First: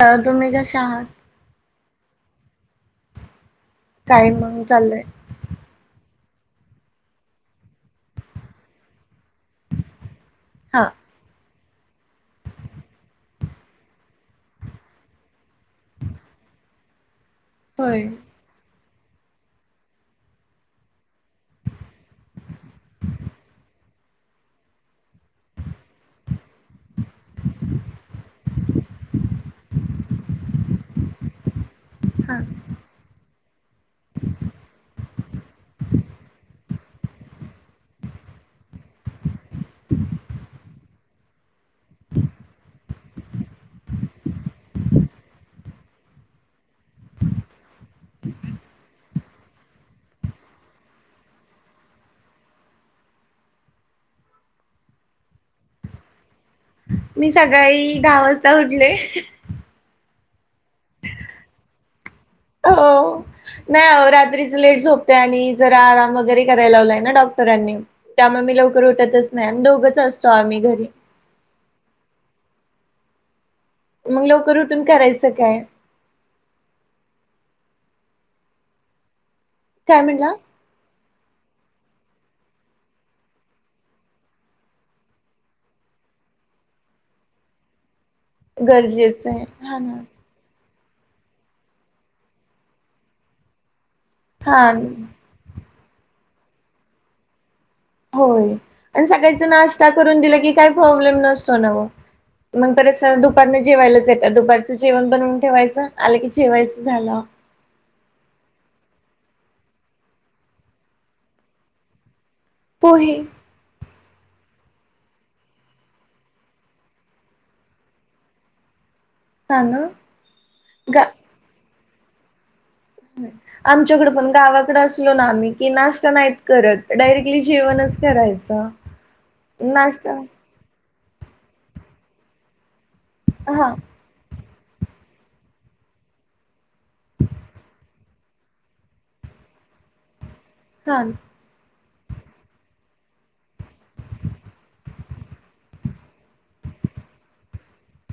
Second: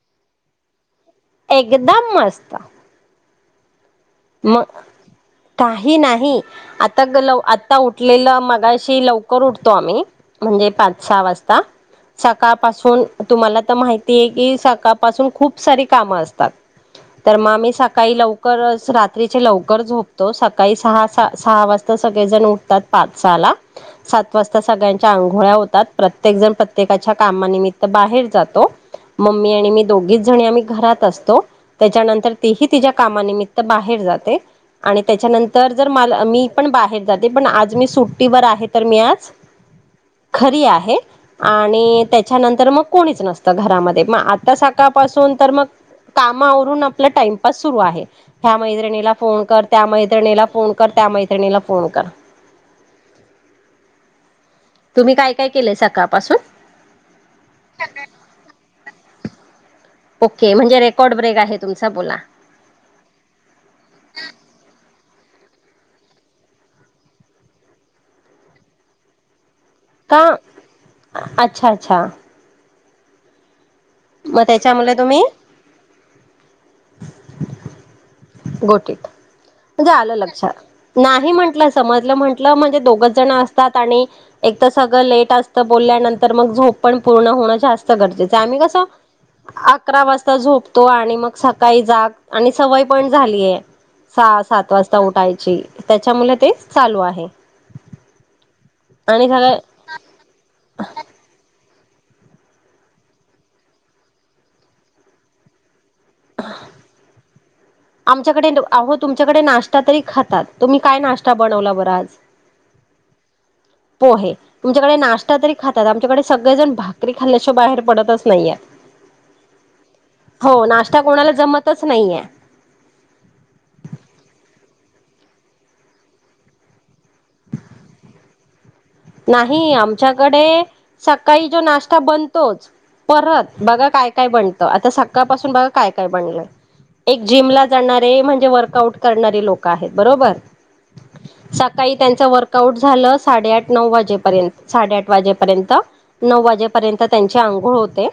अ तुम्ही कसे आहात एकदम मस्त काही म्हणून मग चाललंय. काही नाही. आता आता उठलेलं मगाशी लवकर उठतो आम्ही. म्हणजे हां, पाच सहा वाजता. सकाळपासून तुम्हाला तर माहिती आहे की सकाळपासून खूप सारी कामं असतात. तर मग आम्ही होय. सकाळी लवकरच रा तिथे लवकर झोपतो सकाळी सहा सहा वाजता सगळेजण उठतात पाच सहाला. सात वाजता सगळ्यांच्या आंघोळ्या होतात. प्रत्येक जण प्रत्येकाच्या कामानिमित्त बाहेर जातो‌. मम्मी आणि मी दोघीच जणी आम्ही घरात असतो त्याच्यानंतर हां. तीही तिच्या कामानिमित्त बाहेर बाहेर जाते‌ आणि त्याच्यानंतर जर मला मी पण बाहेर जाते पण आज मी सुट्टीवर आहे. तर मी आज घरी आहे. आणि त्याच्यानंतर मग कोणीच नसतं घरामध्ये मग आता सकाळपासून तर मग काम आवरून आपलं टाइमपास सुरू आहे. ह्या मैत्रिणीला फोन कर त्या मैत्रिणीला फोन कर त्या मैत्रिणीला फोन कर. तुम्ही काय काय केलंय सकाळपासून. मी सकाळी दहा वाजता उठले. ओके म्हणजे रेकॉर्ड ब्रेक आहे तुमचा बोला. हो नाही हो रात्रीच लेट झोपते आणि जरा आराम वगैरे कराय लावलाय ना डॉक्टरांनी. त्यामुळे मी लवकर उठतच नाही आणि दोघंच का असतो आम्ही घरी. अच्छा अच्छा मग लवकर उठून त्याच्यामुळे तुम्ही करायचं काय. गोटीत म्हणजे काय आलं म्हटला? लक्षात‌ नाही म्हंटलं समजलं म्हंटलं म्हणजे दोघच जण असतात आणि एक तर सगळं लेट असत बोलल्यानंतर मग झोप पण पूर्ण होणं जास्त जे आम्ही कस गरजेचं आहे. हां ना. अकरा वाज झोपतो आणि मग सकाळी जाग आणि सवय पण झालीय‌ सहा सात वाजता हां, उठायची त्याच्यामुळे ते चालू आहे. हो आणि सकाळच नाश्ता करून दिला की काही प्रॉब्लेम नसतो ना हो. मग परत स दुपारन जेवायलाच येतात दुपारचं जेवण बनवून ठेवायचं आलं की जेवायचं झालं. [inaudible] आमच्याकडे अहो तुमच्याकडे नाश्ता तरी खातात तुम्ही काय नाश्ता बनवला बरं आज! पोहे पोहे तुमच्याकडे नाश्ता तरी खातात आमच्याकडे सगळेजण भाकरी खाल्ल्याशिवाय बाहेर पडतच नाही आहेत. हा ना हो नाश्ता गा कोणाला जमतच नाहीये, ह्म [inaudible] आमच्याकडं पण गावाकडं असलो ना आम्ही की नाश्ता नाहीत करत डायरेक्टली जेवणच करायचं. [inaudible] नाही नाश्ता आमच्याकडे सकाळी जो नाश्ता बनतोच परत हा बघा काय का काय बनतं आता सकाळ पासून बघा काय काय बनलंय. एक जिम ला जाणारे म्हणजे वर्कआउट करणारे लोक आहेत बरोबर. कान सकाळी त्यांच वर्क आउट झालं साडे आठ नऊ वाजेपर्यंत साडे आठ वाजेपर्यंत नऊ वाजेपर्यंत त्यांची आंघोळ होते.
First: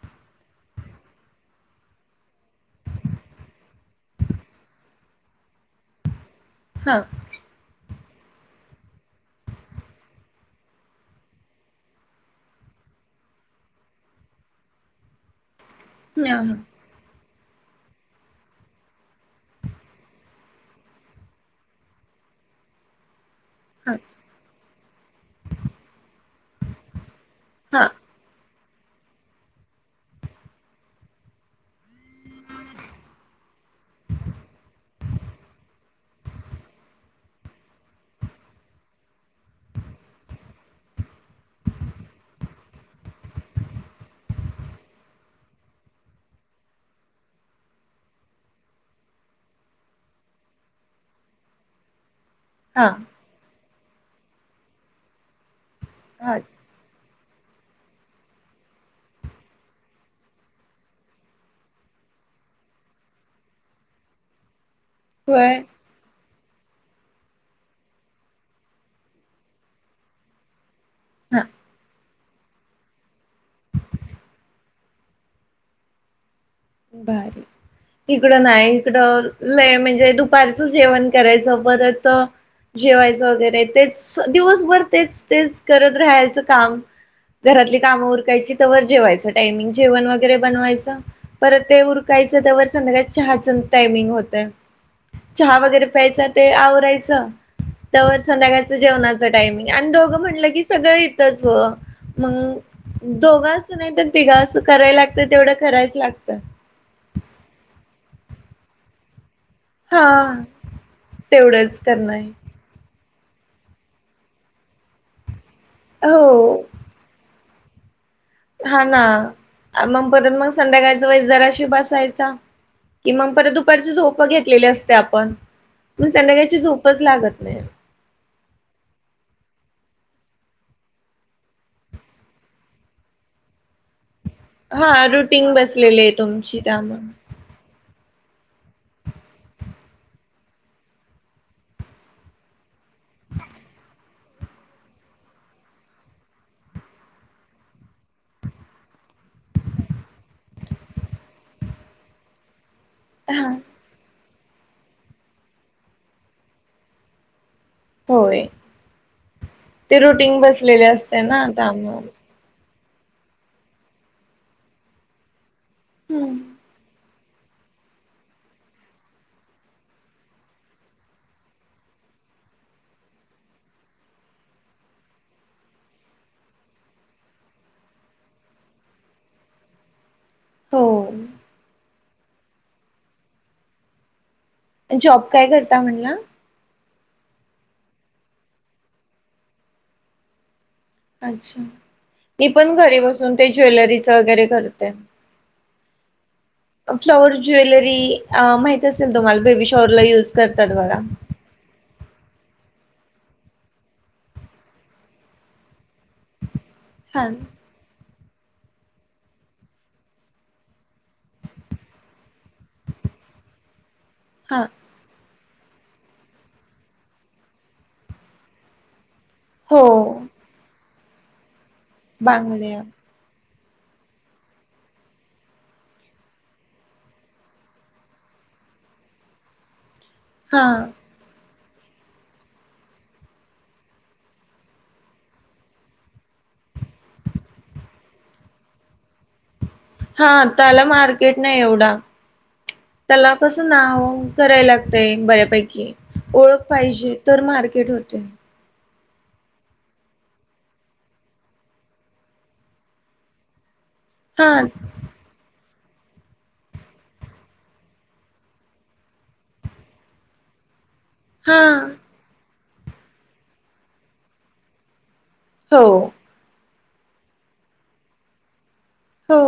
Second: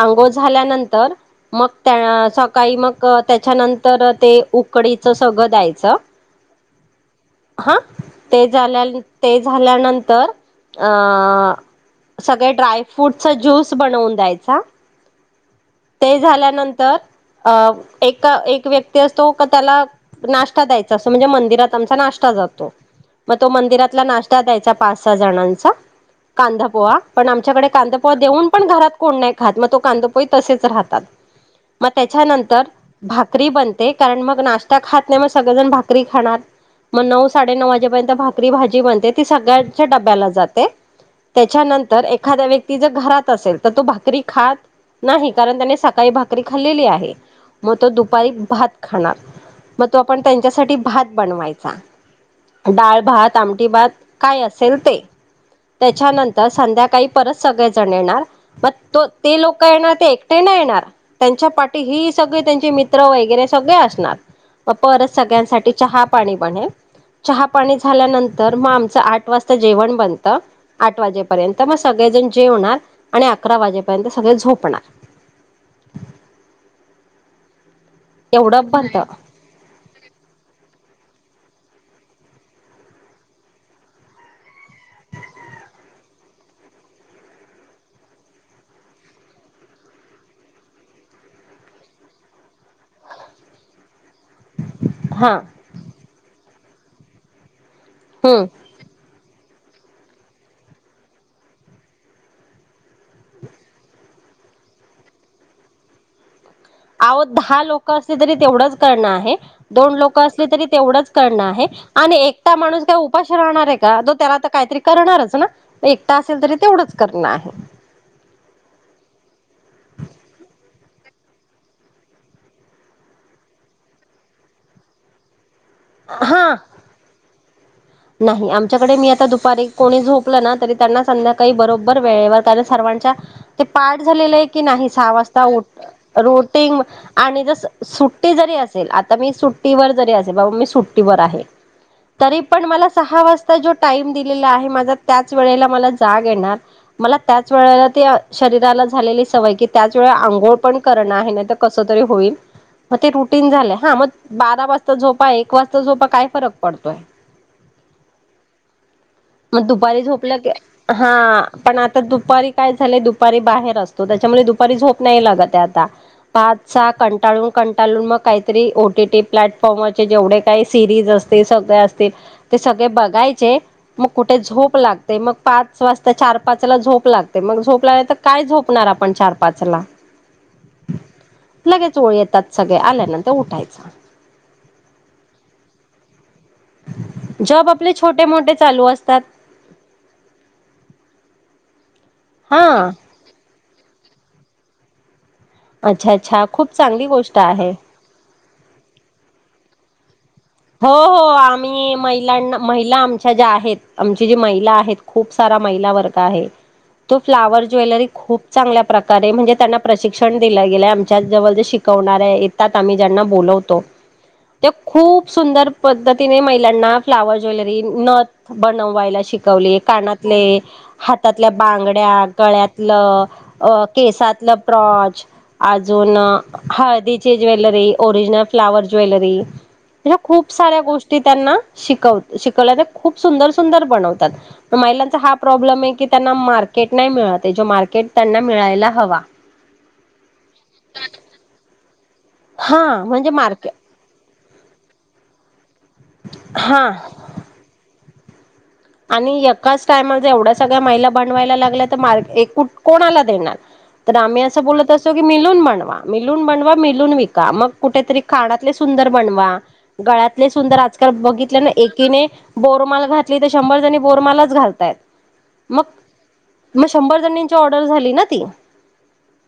आंघोळ झाल्यानंतर मग त्या सकाळी मग त्याच्यानंतर ते उकडीच सगळं द्यायचं. हा हा ते झाल्या ते झाल्यानंतर अ सगळे ड्रायफ्रूटचा ज्यूस बनवून द्यायचा ते हा झाल्यानंतर अ एका एक व्यक्ती असतो का त्याला नाश्ता द्यायचा असं म्हणजे मंदिरात आमचा नाश्ता जातो मग तो मंदिरातला नाश् द्यायचा पाच सहा जणांचा कांदा पोहा पण आमच्याकडे हा हा कांदा देऊन पण घरात कोण नाही खात मग तो कांदा पोहे तसेच राहतात मग त्याच्यानंतर भाकरी बनते कारण मग नाश्ता खात नाही मग सगळेजण भाकरी खाणार मग नऊ साडे नऊ वाजेपर्यंत भाकरी भाजी बनते ती सगळ्याच्या डब्याला जाते त्याच्यानंतर एखाद्या व्यक्ती जर घरात असेल तर तो भाकरी खात नाही कारण त्याने सकाळी भाकरी खाल्लेली आहे मग तो दुपारी भात खाणार मग तो आपण त्यांच्यासाठी भात बनवायचा हा डाळ भात आमटी भात काय असेल ते हा त्याच्यानंतर संध्याकाळी परत सगळेजण येणार मग तो ते लोक येणार ते एकटे नाही येणार त्यांच्या पाठी ही सगळे त्यांचे मित्र वगैरे सगळे असणार म परत होय सगळ्यांसाठी चहा पाणी बनेल चहा पाणी झाल्यानंतर म आमच्यासा आठ वाजता जेवण बनत आठ हा वाजेपर्यंत मग सगळेजण जेवणार आणि अकरा वाजेपर्यंत सगळे झोपणार भारी इकडं एवढं नाही बनत इकडं लई म्हणजे दुपारचं जेवण करायचं परत जेवायचं वगैरे तेच दिवसभर तेच तेच करत राहायचं काम घरातली कामं उरकायची तवर जेवायचं टायमिंग जेवण वगैरे बनवायचं परत ते उरकायचं तवर संध्याकाळ चहाच टायमिंग होतय हा चहा वगैरे प्यायचा ते आवरायचं तवर हम्म संध्याकाळ जेवणाच टायमिंग आणि दोघं म्हटलं की सगळं येतच हो मग दोघं असू नाही तर तिघं असू करायला लागत तेवढं करायच लागत आहो दहा लोक असली तरी तेवढंच करणं आहे, दोन लोक हा असले तरी तेवढंच करणं आहे तेवढंच करणं आणि आहे. एक माणूस काय उपाशी राहणार आहे का तो त्याला आ काहीतरी करणारच ना एकटा असेल तरी हो तेवढंच करनं आहे, हा ना मग परत मग संध्याकाळचा वेळेस जराशी बसायचा कि मग परत दुपारची झोप घेतलेली असते आपण मग हा. संध्याकाळची झोपच लागत नाही नाही आमच्याकडे मी आता दुपारी कोणी झोपलं ना तरी त्यांना संध्याकाळी बरोबर वेळेवर कारण सर्वांच्या ते पाठ झालेलं आहे की नाही हा सहा वाजता रुटीन बसलेली आहे तुमची रोटिंग त्यामुळे आणि जसं सुट्टी जरी असेल आता मी सुट्टीवर जरी असेल बाबा मी सुट्टीवर आहे तरी पण मला सहा वाजता जो टाइम दिलेला आहे माझा त्याच वेळेला मला जाग येणार मला त्याच वेळेला ते शरीराला झालेली सवय की त्याच वेळे आंघोळ पण करणं आहे ना कस तरी होईल मग ते रुटीन झालंय हा मग बारा वाजता झोपा एक वाजता झोपा काय फरक पडतोय होय मग ते दुपारी झोपलं रुटीन की बसलेले हा असते ना पण आता त्यामुळे दुपारी काय झाले दुपारी बाहेर असतो त्याच्यामुळे दुपारी झोप नाही लागत आता पाच सहा कंटाळून कंटाळून मग काहीतरी ओ टीटी प्लॅटफॉर्मचे जेवढे काही सिरीज असते ते सगळे असतील ते सगळे बघायचे मग कुठे झोप लागते मग पाच वाजता चार पाचाला झोप लागते मग झोप लाग तर काय झोपणार आपण चार पाच ला हो लगेच ओळ येतात सगळे आल्यानंतर उठायच जॉब काय करता म्हणला जॉब आपले छोटे मोठे चालू असतात अच्छा मी हा पण घरी बसून ते ज्वेलरीच वगैरे करते अच्छा अच्छा खूप चांगली फ्लॉवर गोष्ट आहे ज्वेलरी माहित असेल तुम्हाला बेबी शॉवररला युज करतात हो बघा हो आम्ही महिलांना महिला आमच्या ज्या आहेत आमची जी महिला आहेत खूप सारा महिला वर्ग आहे [unintelligible] तो फ्लावर ज्वेलरी खूप चांगल्या प्रकारे म्हणजे त्यांना प्रशिक्षण दिलं गेलं आमच्या जवळ जे शिकवणार आहे त्या आम्ही ज्यांना बोलवतो हा ते खूप सुंदर पद्धतीने महिलांना फ्लावर ज्वेलरी नथ बनवायला शिक िकवली हो कानातले हातातल्या बांगड्या बांगड्या गळ्यातलं अ केसातलं प्रॉच अजून हळदीची ज्वेलरी ओरिजनल फ्लाॉवर ज्वेलरी त्या खूप हा साऱ्या गोष्टी त्यांना शिकव शिकवल्या खूप सुंदर सुंदर बनवतात महिलांचा हा प्रॉब्लेम आहे की त्यांना मार्केट नाही मिळत जो मार्केट त्यांना मिळायला हवा हा त्याला मार्केट नाही एवढा हा म्हणजे त्याला कसं मार्केट नाव करायला लागतय बऱ्यापैकी ओळख हा पाहिजे तर मार्केट होते आणि एकाच टायम ज एवढ्या सगळ्या महिला बनवायला लागल्या तर मार्ग एकूट कोणाला देणार तर आम्ही हा असं बोलत की मिलून बनवा मिलून बनवा मिलून विका मग कुठेतरी खाण्यातातले सुंदर बनवा गळ्यातले सुंदर हा बघितल्या ना एकीने बोरमाल घातली तर शंभर जणी बोरमालच घालतायत हो मग मग शंभर जणांची ऑर्डर झाली ना ती हो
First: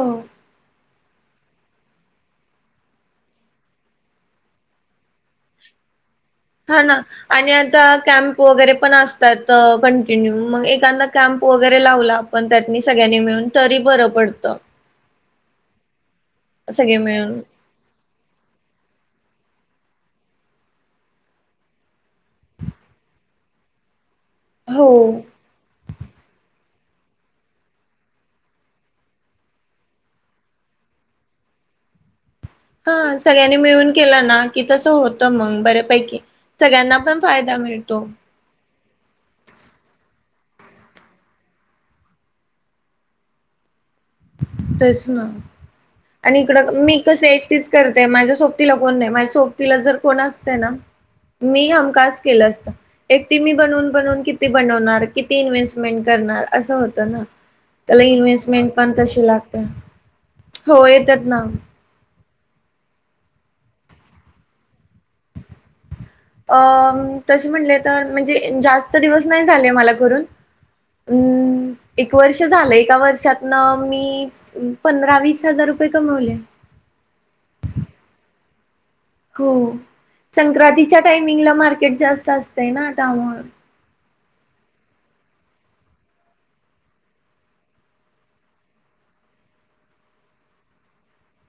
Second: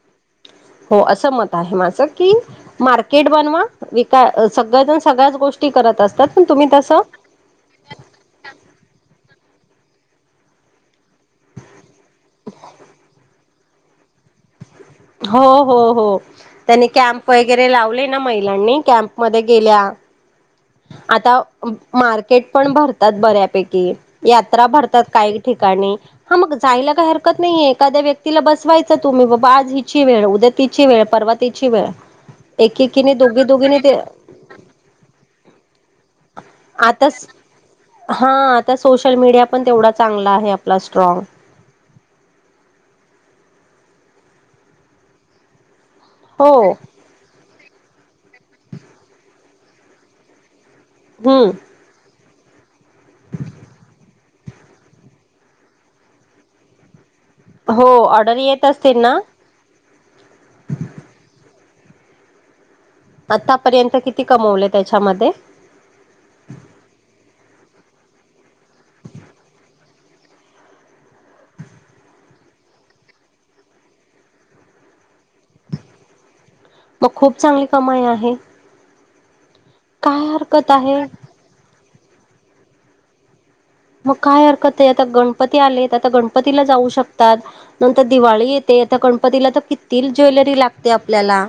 हो असं मत आहे माझं की मार्केट बनवा विक सगळजण सगळ्याच गोष्टी करत असतात पण तुम्ही हा ना तसं आणि आता कॅम्प वगैरे पण असतात कंटिन्यू मग एखांदा कॅम्प वगैरे लावला पण त्यात म सगळ्यांनी मिळून तरी बरं पडतं हो हो हो त्यांनी सगळे कॅप मिळून वगर लावले ना महिलांनी कॅम्प मध्ये गेल्या आता मार्केट पण भरतात बऱ्यापैकी यात्रा हो भरतात काही ठिकाणी हा मग जायला काही हरकत नाहीय एखाद्या व्यक्तीला बसवायच तुम्ही बाबा आज हिची वेळ उद्या तिची वेळ परव तिची वेळ एकेकीने हा दोघी सगळ्यांनी दोघीने मिळून ते केला ना कि तस होतं मग बर्यापैकी सगळ्यांना पण आताच फायदा मिळतो हा आता सोशल मीडिया पण तेवढा चांगला आहे आपला स्ट्राग तच ना आणि हो इकडं मी कसं एक तेच करते माझ्या सुट्टीला माझ्या सोबतीला जर कोणी असतं हम्म ना असा एकटीने बनवून किती बनवणार किती इन्व्हेस्टमेंट करणार असं होतं ना हो ऑर्डर येतच पशी लागते हो येतात ना आतापर्यंत किती कमवले त्याच्यामध्ये अ तसे म्हणले तर म्हणजे जास्त दिवस नाही झाले मला घून अं एक वर्ष झालं एका वर्षातन मी पंधरा वीस हजार रुपये कमवले मग खूप चांगली कमाई आहे हो काय हरकत संक्रांतीच्या आहे टायमिंगला मार्केट जास्त असतंय ना आता आम्हा मग काय हरकत आहे आता गणपती आले आता गणपतीला जाऊ शकतात नंतर दिवाळी येते आता गणपतीला तर किती ज्वेलरी लागते आपल्याला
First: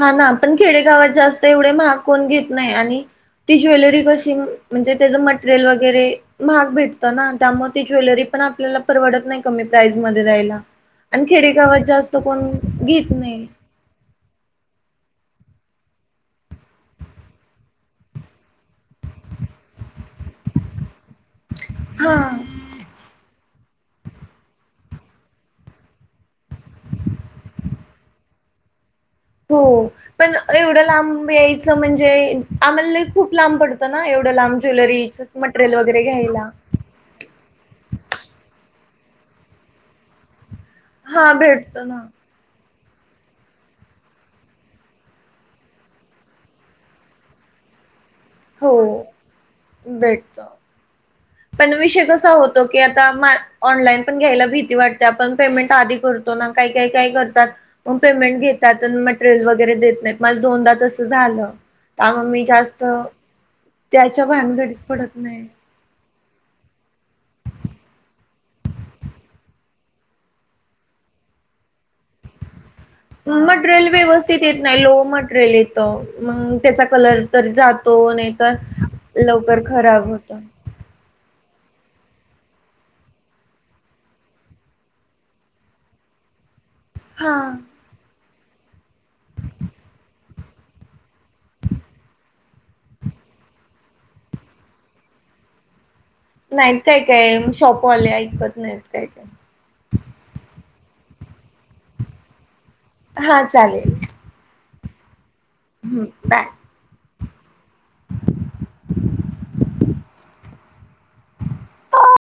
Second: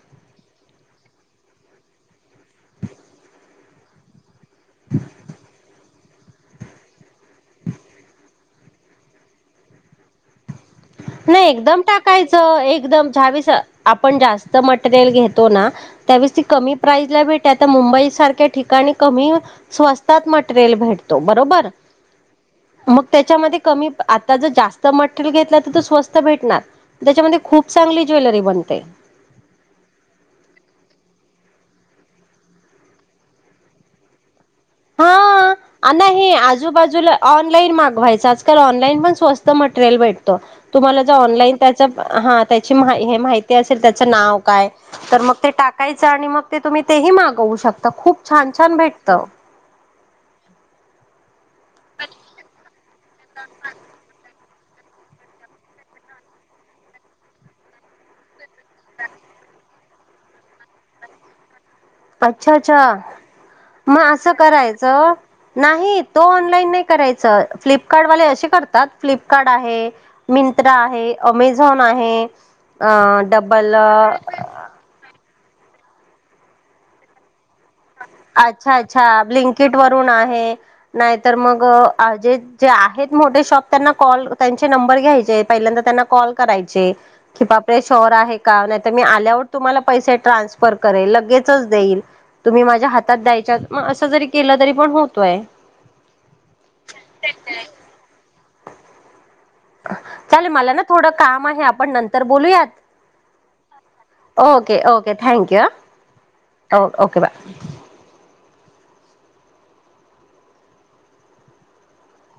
हा ना पण खेडेगावात जास्त एवढे महाग कोण घेत नाही आणि ती ज्वेलरी कशी म्हणजे त्याचं मटेरियल वगैरे महाग भेटत ना त्यामुळे ती ज्वेलरी पण आपल्याला परवडत नाही कमी प्राईज मध्ये दयला नाही एकदम टाकायचं एकदम घेत नाही वीस आपण जास्त मटेरियल घेतो ना त्यावेस ती कमी प्राईजला भेटते आता मुंबई सारख्या ठिकाणी कमी स्वस्तात मटेरियल भेटते तर मग बरोबर हा तर मग कमी आता मग जास्त मटेरियल घेतलं स्वस्त भेटणार त्याच्यामध्ये खूप चांगली ज्वेलरी बनते हो पण एवढं लांब यायचं म्हणजे आम्हाला खूप लांब पडतं ना एवढं लांब हा ज्वेलरीजं मटरियल आ वगैरे नाही घ्यायला आजूबाजूला ऑनलाईन मागवायचं आजकाल ऑनलाईन पण स्वस्त मटेरियल भेटतो तुम्हाला ज हा ऑनलाईन भेटत त्याच ना हा त्याची हे माहिती असेल त्याच नाव काय तर मग ते टाकायचं आणि मग ते तुम्ही तेही मागवू शकता खूप छान छान हो भेटत भेटत पण विषय कसा होतो की आता ऑनलाईन पण घ्यायला भीती वाटते आपण पेमेंट आधी करतो ना काही काही काय करतात मग पेमेंट घेतात मटेरियल वगैरे देत नाहीत माझ दोनदा तसं झालं त्यामुळे मी अच्छा जास्त अच्छा मग त्याच्या असं भान घडीत करायचं पडत नाही नाही तो ऑनलाईन नाही करायच फ्लिपकार्टवाले असे करतात फ्लिपकार्ट आहे मिंत्रा आहे अमेझॉन आहे अ डबल मटेरियल व्यवस्थित येत नाही लो मटेरियल येत मग त्याचा कलर तर जात अच्छा अच्छा लिंकेट खराब वरून होत आहे नाही तर मग जे जे आहेत मोठे शॉप त्यांना कॉल त्यांचे नंबर घ्यायचे पहिल्यांदा त्यांना कॉल करायचे हा शॉर आहे का नाही तर मी आल्यावर तुम्हाला पैसे ट्रान्सफर करेल लगेच देईल तुम्ही माझ्या हातात द्यायच्या मग असं जरी केलं तरी पण होतोय नाहीत काय काय शॉपवाले ऐकत नाहीत काय काय चालेल मला ना थोडं काम आहे आपण नंतर बोलूयात हा चालेल ओके ओके थँक्यू हम्म बाय ओकेबा